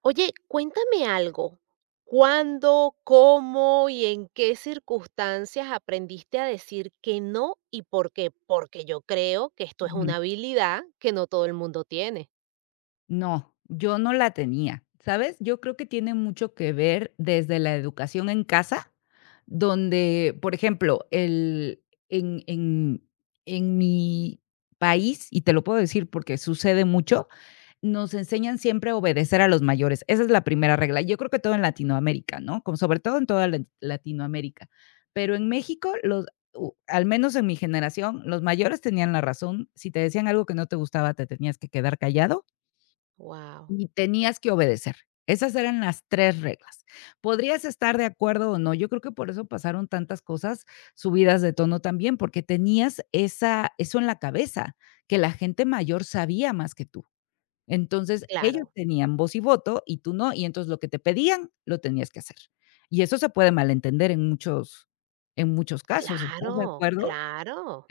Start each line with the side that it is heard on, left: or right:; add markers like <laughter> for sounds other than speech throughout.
right: Oye, cuéntame algo. ¿Cuándo, cómo y en qué circunstancias aprendiste a decir que no y por qué? Porque yo creo que esto es
left: Ujú.
right: una habilidad que no todo el mundo tiene.
left: No, yo no la tenía, ¿sabes? Yo creo que tiene mucho que ver desde la educación en casa, donde, por ejemplo, en, en, en mi país, y te lo puedo decir porque sucede mucho, nos enseñan siempre a obedecer a los mayores. Esa es la primera regla. Yo creo que todo en Latinoamérica, ¿no? Como sobre todo en toda Latinoamérica. Pero en México, al menos en mi generación, los mayores tenían la razón. Si te decían algo que no te gustaba, te tenías que quedar callado
right: Wow.
left: y tenías que obedecer. Esas eran las 3 reglas. Podrías estar de acuerdo o no. Yo creo que por eso pasaron tantas cosas subidas de tono también, porque tenías esa eso en la cabeza, que la gente mayor sabía más que tú. Entonces,
right: Claro,
left: ellos tenían voz y voto y tú no, y entonces lo que te pedían, lo tenías que hacer. Y eso se puede malentender en muchos casos, ¿estás de
right: claro,
left: acuerdo?
right: claro.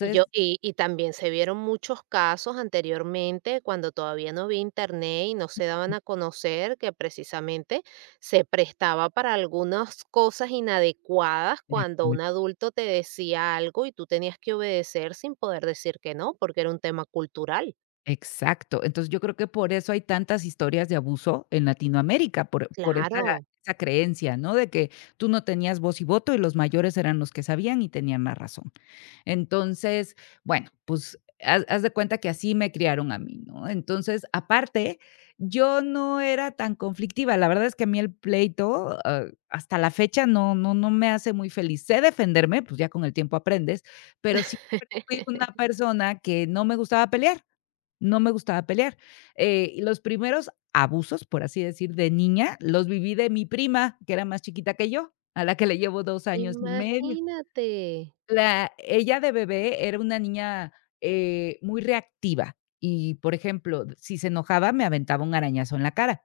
right: Y yo y y también se vieron muchos casos anteriormente, cuando todavía no había Internet y no se daban a conocer, que precisamente se prestaba para algunas cosas inadecuadas, cuando un adulto te decía algo y tú tenías que obedecer sin poder decir que no, porque era un tema cultural.
left: Exacto. Entonces, yo creo que por eso hay tantas historias de abuso en Latinoamérica, por esa
right: Claro,
left: creencia, ¿no? De que tú no tenías voz y voto, y los mayores eran los que sabían y tenían la razón. Entonces, bueno, pues haz de cuenta que así me criaron a mí, ¿no? Entonces, aparte, yo no era tan conflictiva. La verdad es que a mí el pleito, hasta la fecha no me hace muy feliz. Sé defenderme, pues ya con el tiempo aprendes, pero
right: <laughs>
left: siempre fui una persona que no me gustaba pelear, no me gustaba pelear. Y los primeros abusos, por así decir, de niña, los viví de mi prima, que era más chiquita que yo, a la que le llevo 2 años y medio.
right: imagínate.
left: La Ella de bebé era una niña, muy reactiva y, por ejemplo, si se enojaba, me aventaba un arañazo en la cara.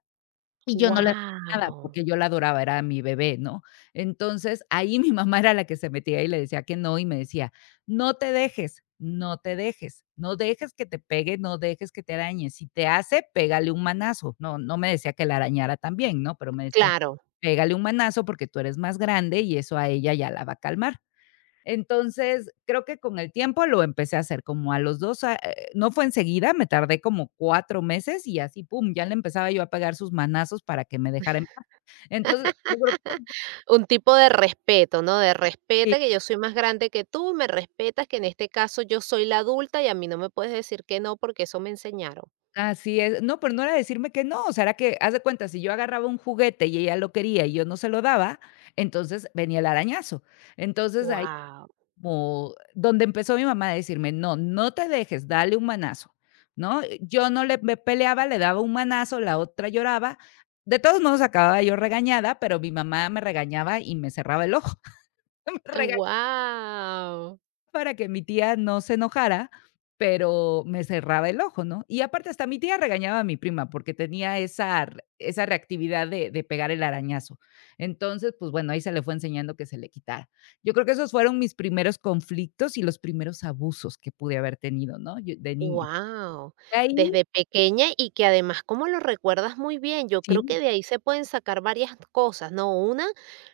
left: Nada,
right: Wow.
left: porque yo la adoraba, era mi bebé, ¿no? Entonces, ahí mi <laughs> mamá era la que se metía y le decía que no, y me decía: "No te dejes, no te dejes, no dejes que te pegue, no dejes que te arañe, si te hace, pégale un manazo". No, no me decía que la arañara también, ¿no? Pero me decía:
right: Claro.
left: "Pégale un manazo porque tú eres más grande y eso a ella ya la va a calmar". Entonces, creo que con el tiempo lo empecé a hacer, como a los 2 a no fue enseguida, me tardé como 4 meses y así, pum, ya le empezaba yo a pegar sus manazos para que me dejara en paz. Entonces, yo creo que
right: Un tipo de respeto, ¿no? De
left: sí,
right: respeta que yo soy más grande que tú, me respetas que en este caso yo soy la adulta y a mí no me puedes decir que no porque eso me enseñaron.
left: así es. No, pero no era decirme que no, o sea, era que, haz de cuenta, si yo agarraba un juguete y ella lo quería y yo no se lo daba, entonces venía el arañazo. Entonces ahí
right: Wow.
left: Como donde empezó mi mamá a decirme: "No, no te dejes, dale un manazo", ¿no? Yo no le me peleaba, le daba un manazo, la otra lloraba. De todos modos, acababa yo regañada, pero mi mamá me regañaba y me cerraba el ojo. <laughs> Me
right: Wow.
left: Para que mi tía no se enojara, pero me cerraba el ojo, ¿no? Y aparte hasta mi tía regañaba a mi prima porque tenía esa reactividad de pegar el arañazo. Entonces, pues bueno, ahí se le fue enseñando que se le quitara. Yo creo que esos fueron mis primeros conflictos y los primeros abusos que pude haber tenido, ¿no? Yo de niña.
right: Wow,
left: Ahí
right: desde pequeña y que además como lo recuerdas muy bien, yo creo
left: sí,
right: que de ahí se pueden sacar varias cosas, ¿no? Una,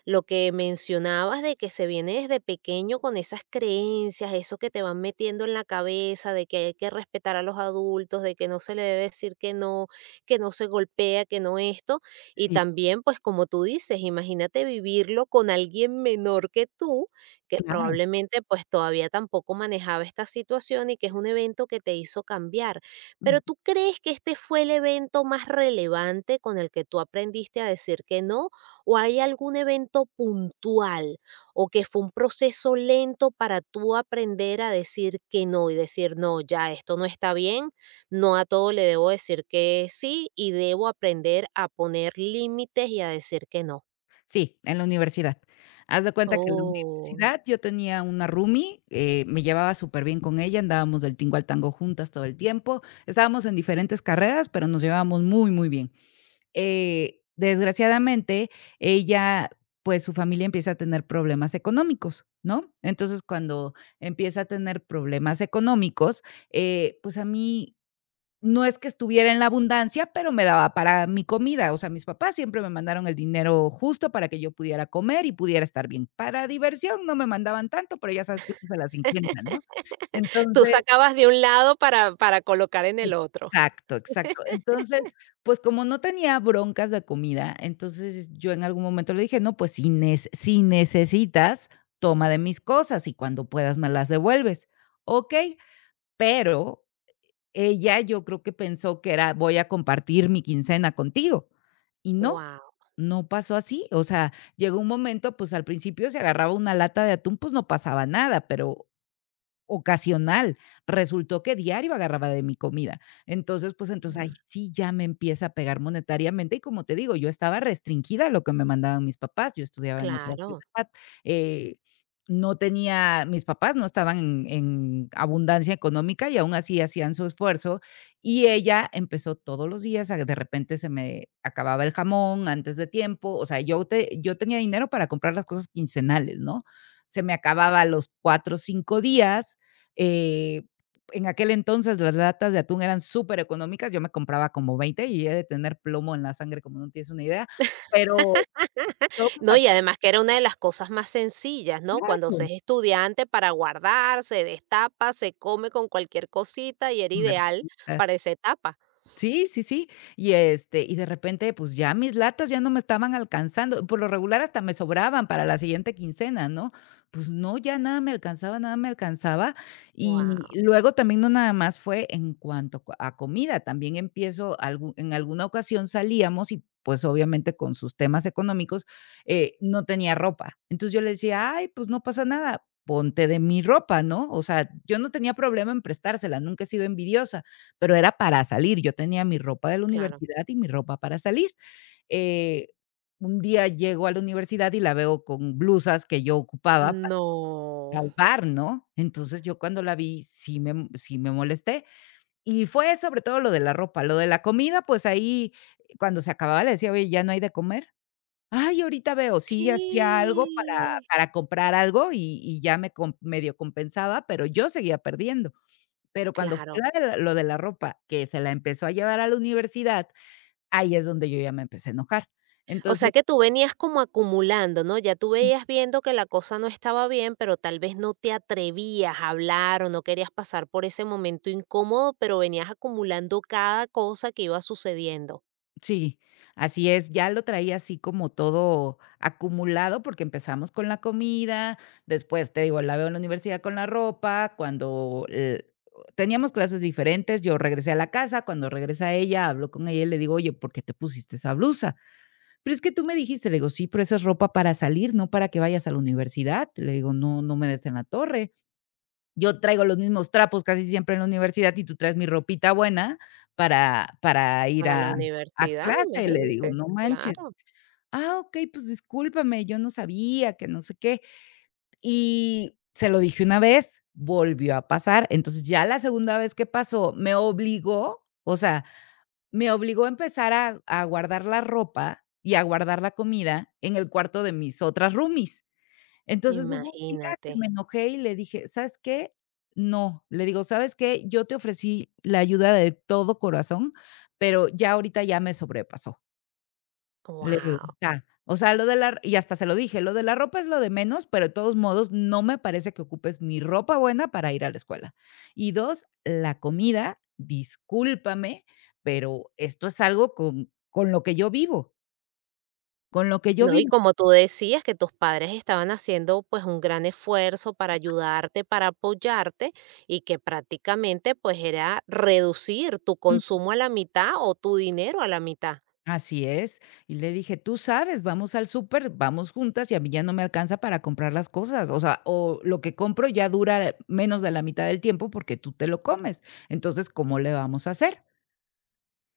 right: lo que mencionabas de que se viene desde pequeño con esas creencias, eso que te van metiendo en la cabeza de que hay que respetar a los adultos, de que no se le debe decir que no se golpea, que no esto. Y
left: sí,
right: también, pues como tú dices, imagínate vivirlo con alguien menor que tú que
left: claro.
right: probablemente pues todavía tampoco manejaba esta situación y que es un evento que te hizo cambiar. Pero ¿tú crees que este fue el evento más relevante con el que tú aprendiste a decir que no? ¿O hay algún evento puntual o que fue un proceso lento para tú aprender a decir que no y decir, no, ya esto no está bien, no a todo le debo decir que sí y debo aprender a poner límites y a decir que no?
left: Sí, en la universidad. Haz de cuenta que en la
right: Oh.
left: universidad yo tenía una roomie, me llevaba súper bien con ella, andábamos del tingo al tango juntas todo el tiempo, estábamos en diferentes carreras, pero nos llevábamos muy, muy bien. Desgraciadamente, ella, pues su familia empieza a tener problemas económicos, ¿no? Entonces, cuando empieza a tener problemas económicos, pues a mí no es que estuviera en la abundancia, pero me daba para mi comida. O sea, mis papás siempre me mandaron el dinero justo para que yo pudiera comer y pudiera estar bien. Para diversión no me mandaban tanto, pero ya sabes que uno se las ingenian, ¿no?
right: Tú
left: Entonces
right: sacabas de un lado para colocar en el otro.
left: exacto, exacto. Entonces, pues, como no tenía broncas de comida, entonces yo en algún momento le dije: "No, pues si necesitas, toma de mis cosas y cuando puedas me las devuelves". ¿Ok? Pero ella, yo creo que pensó que era: "Voy a compartir mi quincena contigo", y no,
right: Wow,
left: no pasó así, o sea, llegó un momento, pues, al principio, se agarraba una lata de atún, pues, no pasaba nada, pero ocasional, resultó que diario agarraba de mi comida. Entonces, pues, entonces ahí sí ya me empieza a pegar monetariamente y como te digo, yo estaba restringida a lo que me mandaban mis papás, yo estudiaba en otra
right: claro.
left: ciudad, eh, no tenía mis papás no estaban en abundancia económica y aún así hacían su esfuerzo, y ella empezó todos los días, a de repente se me acababa el jamón antes de tiempo, o sea, yo tenía dinero para comprar las cosas quincenales, ¿no? Se me acababa a los cuatro o 5 días eh, en aquel entonces las latas de atún eran supereconómicas, yo me compraba como 20 y he de tener plomo en la sangre como no tienes una idea, pero yo me la
right: No, y
left: pa
right: además que era una de las cosas más sencillas, ¿no? Cuando se
left: claro,
right: es estudiante para guardar, se destapa, se come con cualquier cosita y era
left: <unintelligible>
right: ideal para esa etapa.
left: Sí, sí, sí. Y, este, y de repente, pues, ya mis latas ya no me estaban alcanzando. Por lo regular hasta me sobraban para la siguiente quincena, ¿no? Pues no, ya nada me alcanzaba, nada me alcanzaba.
right: Wow,
left: Y luego también no nada más fue en cuanto co a comida, también empiezo algu en alguna ocasión salíamos y, pues, obviamente con sus temas económicos, no tenía ropa. Entonces yo le decía: "Ay, pues no pasa nada, ponte de mi ropa", ¿no? O sea, yo no tenía problema en prestársela, nunca he sido envidiosa. Pero era para salir, yo tenía mi ropa de la
right: claro.
left: universidad y mi ropa para salir. Eh, un día llego a la universidad y la veo con blusas que yo ocupaba para ir
right: No.
left: al bar, ¿no? Entonces, yo cuando la vi, sí me molesté. Y fue sobre todo lo de la ropa, lo de la comida, pues ahí cuando se acababa le decía: "Oye, ¿ya no hay de comer?". "Ay, ahorita veo". Sí, hacía algo
right: ¿Qué?
left: para comprar algo y ya me com medio compensaba, pero yo seguía perdiendo. Pero cuando fue
right: Claro.
left: la de la lo de la ropa, que se la empezó a llevar a la universidad, ahí es donde yo ya me empecé a enojar.
right: O
left: Entonces
right: sea, que tú venías como acumulando, ¿no? Ya tú veías viendo que la cosa no estaba bien, pero tal vez no te atrevías a hablar o no querías pasar por ese momento incómodo, pero venías acumulando cada cosa que iba sucediendo.
left: sí, así es, ya lo traía así como todo acumulado, porque empezamos con la comida, después, te digo, la veo en la universidad con la ropa, cuando, teníamos clases diferentes, yo regresé a la casa, cuando regresa ella, hablo con ella y le digo: "Oye, ¿por qué te pusiste esa blusa?". "Pero es que tú me dijiste", le digo: "Sí, pero esa es ropa para salir, no para que vayas a la universidad", le digo: "No, no me des en la torre. Yo traigo los mismos trapos casi siempre en la universidad y tú traes mi ropita buena para ir
right: Para la
left: a
right: universidad,
left: clase", le digo,
right: imagínate,
left: "No manches".
right: claro.
left: "Ah, ok, pues discúlpame, yo no sabía que no sé qué". Y se lo dije una vez, volvió a pasar. Entonces, ya la segunda vez que pasó, me obligó, o sea, me obligó a empezar a guardar la ropa y a guardar la comida en el cuarto de mis otras roomies. Entonces, hubo un día que
right: Imagínate.
left: me enojé y le dije: "¿Sabes qué? No". Le digo: "¿Sabes qué? Yo te ofrecí la ayuda de todo corazón, pero ya ahorita ya me sobrepasó". Le digo:
right: Wow.
left: "Ya". O sea, lo de la y hasta se lo dije: "Lo de la ropa es lo de menos, pero de todos modos no me parece que ocupes mi ropa buena para ir a la escuela. Y 2, la comida, discúlpame, pero esto es algo con lo que yo vivo, con lo que yo
right: No, y
left: vivo".
right: como tú decías que tus padres estaban haciendo pues un gran esfuerzo para ayudarte, para apoyarte y que prácticamente pues era reducir tu consumo a la mitad o tu dinero a la mitad.
left: Así es. Y le dije: "Tú sabes, vamos al súper, vamos juntas, y a mí ya no me alcanza para comprar las cosas, o sea, o lo que compro ya dura menos de la mitad del tiempo porque tú te lo comes. Entonces, ¿cómo le vamos a hacer?".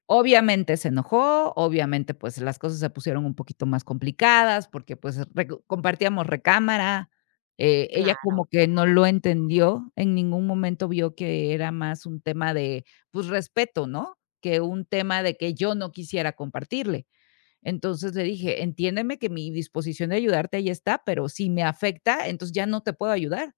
left: Obviamente se enojó, obviamente, pues, las cosas se pusieron un poquito más complicadas porque, pues, reco compartíamos recámara, ella como
right: Claro.
left: que no lo entendió, en ningún momento vio que era más un tema de, pues, respeto, ¿no?, que un tema de que yo no quisiera compartirle. Entonces le dije: "Entiéndeme que mi disposición de ayudarte ahí está, pero si me afecta, entonces ya no te puedo ayudar.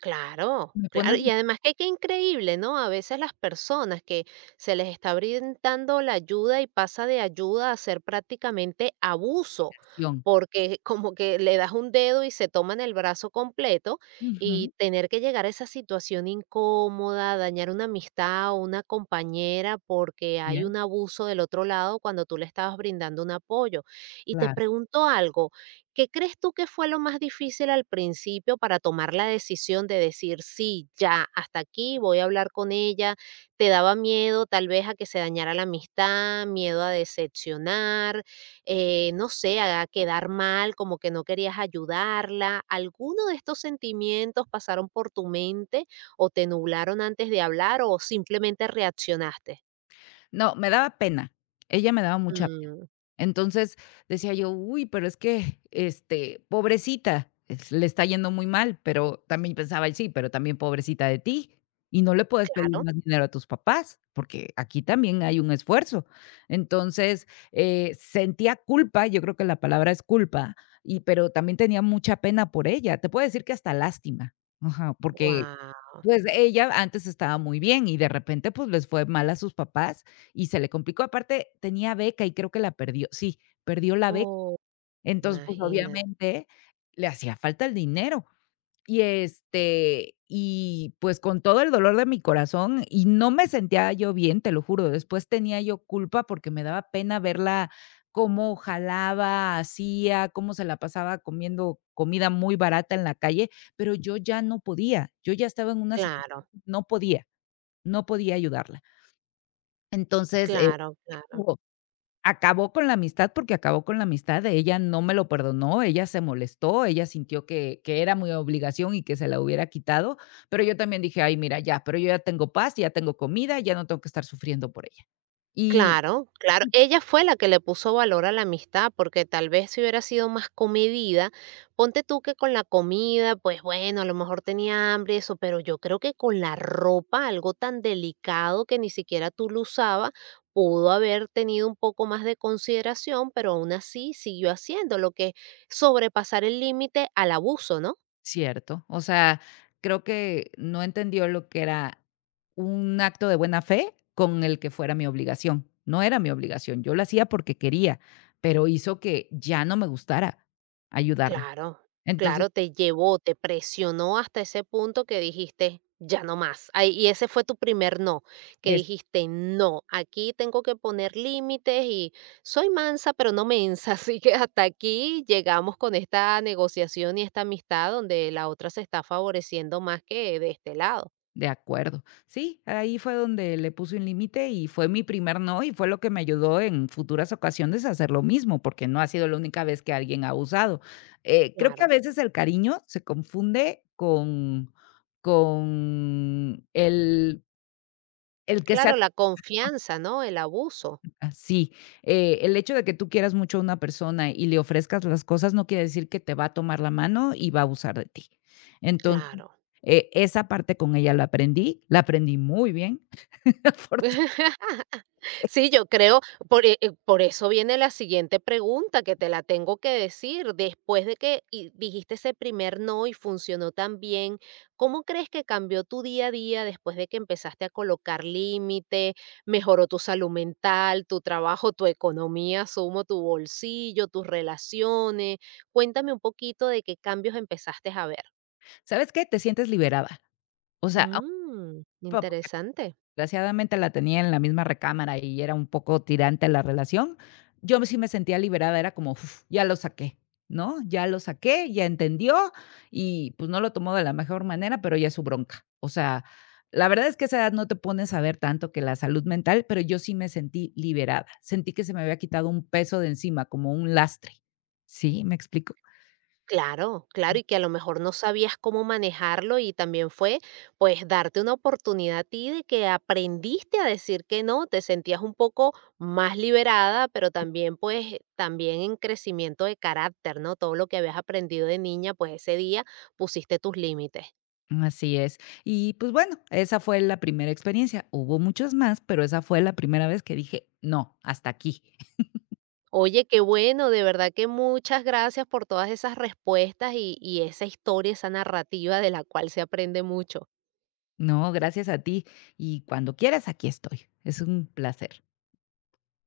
right: Claro,
left: Me pones
right: claro.
left: en
right: Y además que qué increíble, ¿no? A veces las personas que se les está brindando la ayuda y pasa de ayuda a ser prácticamente abuso,
left: canción".
right: porque <laughs> como que le das un dedo y se toman el brazo completo y
left: Ujú.
right: tener que llegar a esa situación incómoda, dañar una amistad o una compañera porque
left: Ya,
right: hay un abuso del otro lado cuando tú le estabas brindando un apoyo. Y te
left: claro.
right: pregunto algo. ¿Qué crees tú que fue lo más difícil al principio para tomar la decisión de decir, sí, ya, hasta aquí voy a hablar con ella? ¿Te daba miedo tal vez a que se dañara la amistad, miedo a decepcionar, no sé, a quedar mal, como que no querías ayudarla? ¿Alguno de estos sentimientos pasaron por tu mente o te nublaron antes de hablar o simplemente reaccionaste?
left: No, me daba pena. Ella me daba mucha.
right: Mm,
left: Entonces, decía yo: "Uy, pero es que, este, pobrecita, es le está yendo muy mal", pero también pensaba: "Sí, pero también pobrecita de ti, y no le puedes pedir
right: claro,
left: más dinero a tus papás, porque aquí también hay un esfuerzo". Entonces, sentía culpa, yo creo que la palabra es culpa, y pero también tenía mucha pena por ella. Te puedo decir que hasta lástima. Ajá, porque
right: wow,
left: pues ella antes estaba muy bien y de repente, pues, les fue mal a sus papás y se le complicó. Aparte, tenía beca y creo que la perdió. Sí, perdió la beca.
right: oh,
left: Entonces, pues,
right: imagínate,
left: obviamente le hacía falta el dinero. Y, este, y, pues, con todo el dolor de mi corazón, y no me sentía yo bien, te lo juro. Después tenía yo culpa porque me daba pena verla cómo jalaba, hacía, cómo se la pasaba comiendo comida muy barata en la calle, pero yo ya no podía. Yo ya estaba en una situación
right: claro,
left: no podía, no podía ayudarla. Entonces, eh.
right: claro, claro.
left: Acabó con la amistad, porque acabó con la amistad, ella no me lo perdonó, ella se molestó, ella sintió que era mi obligación y que se la hubiera quitado, pero yo también dije: "Ay, mira, ya, pero yo ya tengo paz, ya tengo comida, ya no tengo que estar sufriendo por ella". Y
right: Claro, claro. Ella fue la que le puso valor a la amistad, porque tal vez si hubiera sido más comedida, ponte tú que con la comida, pues bueno, a lo mejor tenía hambre, eso, pero yo creo que con la ropa, algo tan delicado que ni siquiera tú lo usabas, pudo haber tenido un poco más de consideración, pero aún así siguió haciendo lo que es sobrepasar el límite al abuso, ¿no?
left: cierto, o sea, creo que no entendió lo que era un acto de buena fe con el que fuera mi obligación. No era mi obligación, yo lo hacía porque quería, pero hizo que ya no me gustara ayudarla.
right: Claro,
left: Entonces,
right: claro, te llevó, te presionó hasta ese punto que dijiste, ya no más. Ay, y ese fue tu primer no, que dijiste, no, aquí tengo que poner límites y soy mansa, pero no mensa. <laughs> Así que hasta aquí llegamos con esta negociación y esta amistad donde la otra se está favoreciendo más que de este lado.
left: de acuerdo. Sí, ahí fue donde le puse un límite y fue mi primer no y fue lo que me ayudó en futuras ocasiones a hacer lo mismo, porque no ha sido la única vez que alguien ha abusado. Creo que a
right: Claro,
left: veces el cariño se confunde con el que sea.
right: claro, la confianza, ¿no? El abuso.
left: Sí, el hecho de que tú quieras mucho a una persona y le ofrezcas las cosas no quiere decir que te va a tomar la mano y va a abusar de ti. Entonces,
right: Claro.
left: esa parte con ella la aprendí muy bien. <laughs>
right: <laughs> Sí, yo creo, por eso viene la siguiente pregunta que te la tengo que decir. Después de que dijiste ese primer no y funcionó tan bien, ¿cómo crees que cambió tu día a día después de que empezaste a colocar límite? ¿Mejoró tu salud mental, tu trabajo, tu economía, sumo, tu bolsillo, tus relaciones? Cuéntame un poquito de qué cambios empezaste a ver.
left: ¿Sabes qué? Te sientes liberada. O sea,
right: Mm,
left: porque
right: interesante.
left: desgraciadamente la tenía en la misma recámara y era un poco tirante la relación, yo sí me sentía liberada, era como, uf, ya lo saqué, ¿no? Ya lo saqué, ya entendió y pues no lo tomó de la mejor manera, pero ya es su bronca. O sea, la verdad es que a esa edad no te pones a ver tanto que la salud mental, pero yo sí me sentí liberada, sentí que se me había quitado un peso de encima, como un lastre. ¿Sí? ¿Me explico?
right: Claro, claro, y que a lo mejor no sabías cómo manejarlo y también fue pues darte una oportunidad a ti de que aprendiste a decir que no, te sentías un poco más liberada, pero también pues también en crecimiento de carácter, ¿no? Todo lo que habías aprendido de niña, pues ese día pusiste tus límites.
left: Así es. Y pues bueno, esa fue la primera experiencia. Hubo muchas más, pero esa fue la primera vez que dije, no, hasta aquí. <laughs>
right: Oye, qué bueno, de verdad que muchas gracias por todas esas respuestas y esa historia, esa narrativa de la cual se aprende mucho.
left: No, gracias a ti. Y cuando quieras, aquí estoy. Es un placer.